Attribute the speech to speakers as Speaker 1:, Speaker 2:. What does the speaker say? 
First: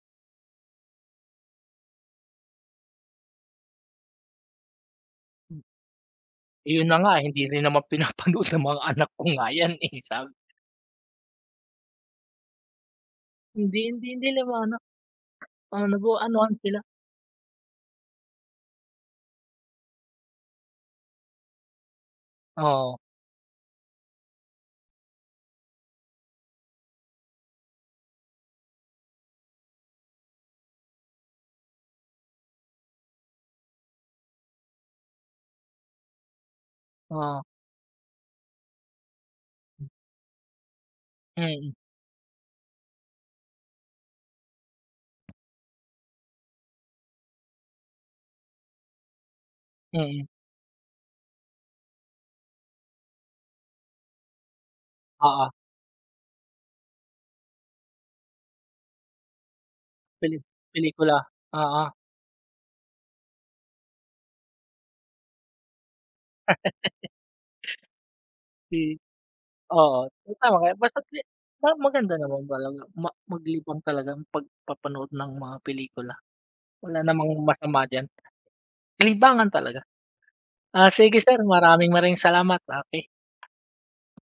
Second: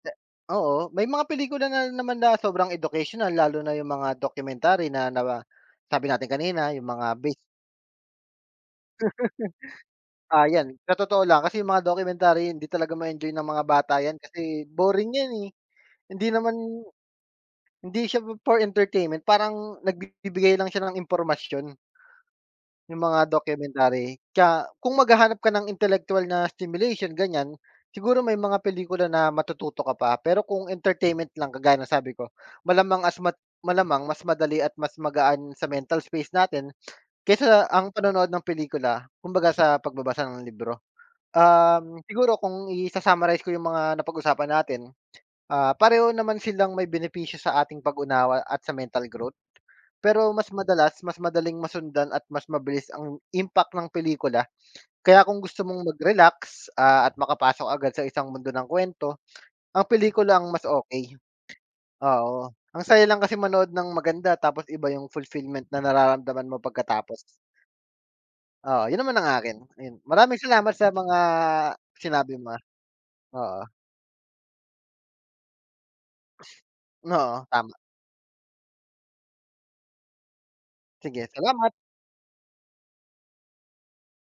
Speaker 1: Oo. May mga pelikula na naman na sobrang educational. Lalo na yung mga documentary na naba sabi natin kanina
Speaker 2: Ayun
Speaker 1: 'yung
Speaker 2: na
Speaker 1: mga
Speaker 2: nga,
Speaker 1: beast.
Speaker 2: hindi rin naman pinapanood ng mga anak ko nga yan eh sa
Speaker 1: Ah yan, sa totoo lang kasi yung mga documentary hindi talaga ma-enjoy ng mga
Speaker 2: Hindi
Speaker 1: bata
Speaker 2: hindi
Speaker 1: yan
Speaker 2: hindi nila ma
Speaker 1: kasi
Speaker 2: ano.
Speaker 1: boring yan eh,
Speaker 2: Oo, nagu
Speaker 1: hindi
Speaker 2: anuhan
Speaker 1: naman
Speaker 2: sila.
Speaker 1: hindi siya for entertainment. Parang nagbibigay lang siya ng impormasyon.
Speaker 2: Oo.
Speaker 1: 'Yung mga documentary. Kaya kung maghahanap ka ng intelektuwal na stimulation ganyan, siguro may mga pelikula na matututo ka pa. Pero kung entertainment lang, kagaya sabi ko, malamang as mat malamang mas madali at mas magaan sa mental space natin,
Speaker 2: Oo.
Speaker 1: kaysa ang panonood ng pelikula, kumbaga sa pagbabasa ng libro,
Speaker 2: Mm.
Speaker 1: um siguro kung isa-summarize ko yung mga napag-usapan natin, ah pareho naman silang may benepisyo sa ating pag-unawa at sa mental growth.
Speaker 2: Mm.
Speaker 1: Pero mas madalas, mas madaling masundan at mas mabilis ang impact ng pelikula. Kaya kung
Speaker 2: Oo.
Speaker 1: gusto mong magrelax, ah at makapasok agad sa isang mundo ng kuwento, ang pelikula
Speaker 2: Peli
Speaker 1: ang mas okey,
Speaker 2: pelikula. Oo.
Speaker 1: oo. Ang saya lang kasi manood ng maganda, tapos iba 'yung fulfillment na nararamdaman mo pagkatapos. Oo.
Speaker 2: Si
Speaker 1: 'Yun naman ang akin, ayun.
Speaker 2: oo,
Speaker 1: Maraming
Speaker 2: tama ka
Speaker 1: salamat
Speaker 2: diyan,
Speaker 1: sa
Speaker 2: basta
Speaker 1: mga
Speaker 2: si parang maganda
Speaker 1: sinabi
Speaker 2: naman
Speaker 1: mo.
Speaker 2: talaga ma
Speaker 1: Oo.
Speaker 2: maglibang talaga 'pag papanood ng mga pelikula. Wala namang
Speaker 1: Oo. Tama.
Speaker 2: masama diyan. Libangan talaga. Ah, sige
Speaker 1: Sige.
Speaker 2: sir,
Speaker 1: Salamat!
Speaker 2: maraming maraming salamat. Okey.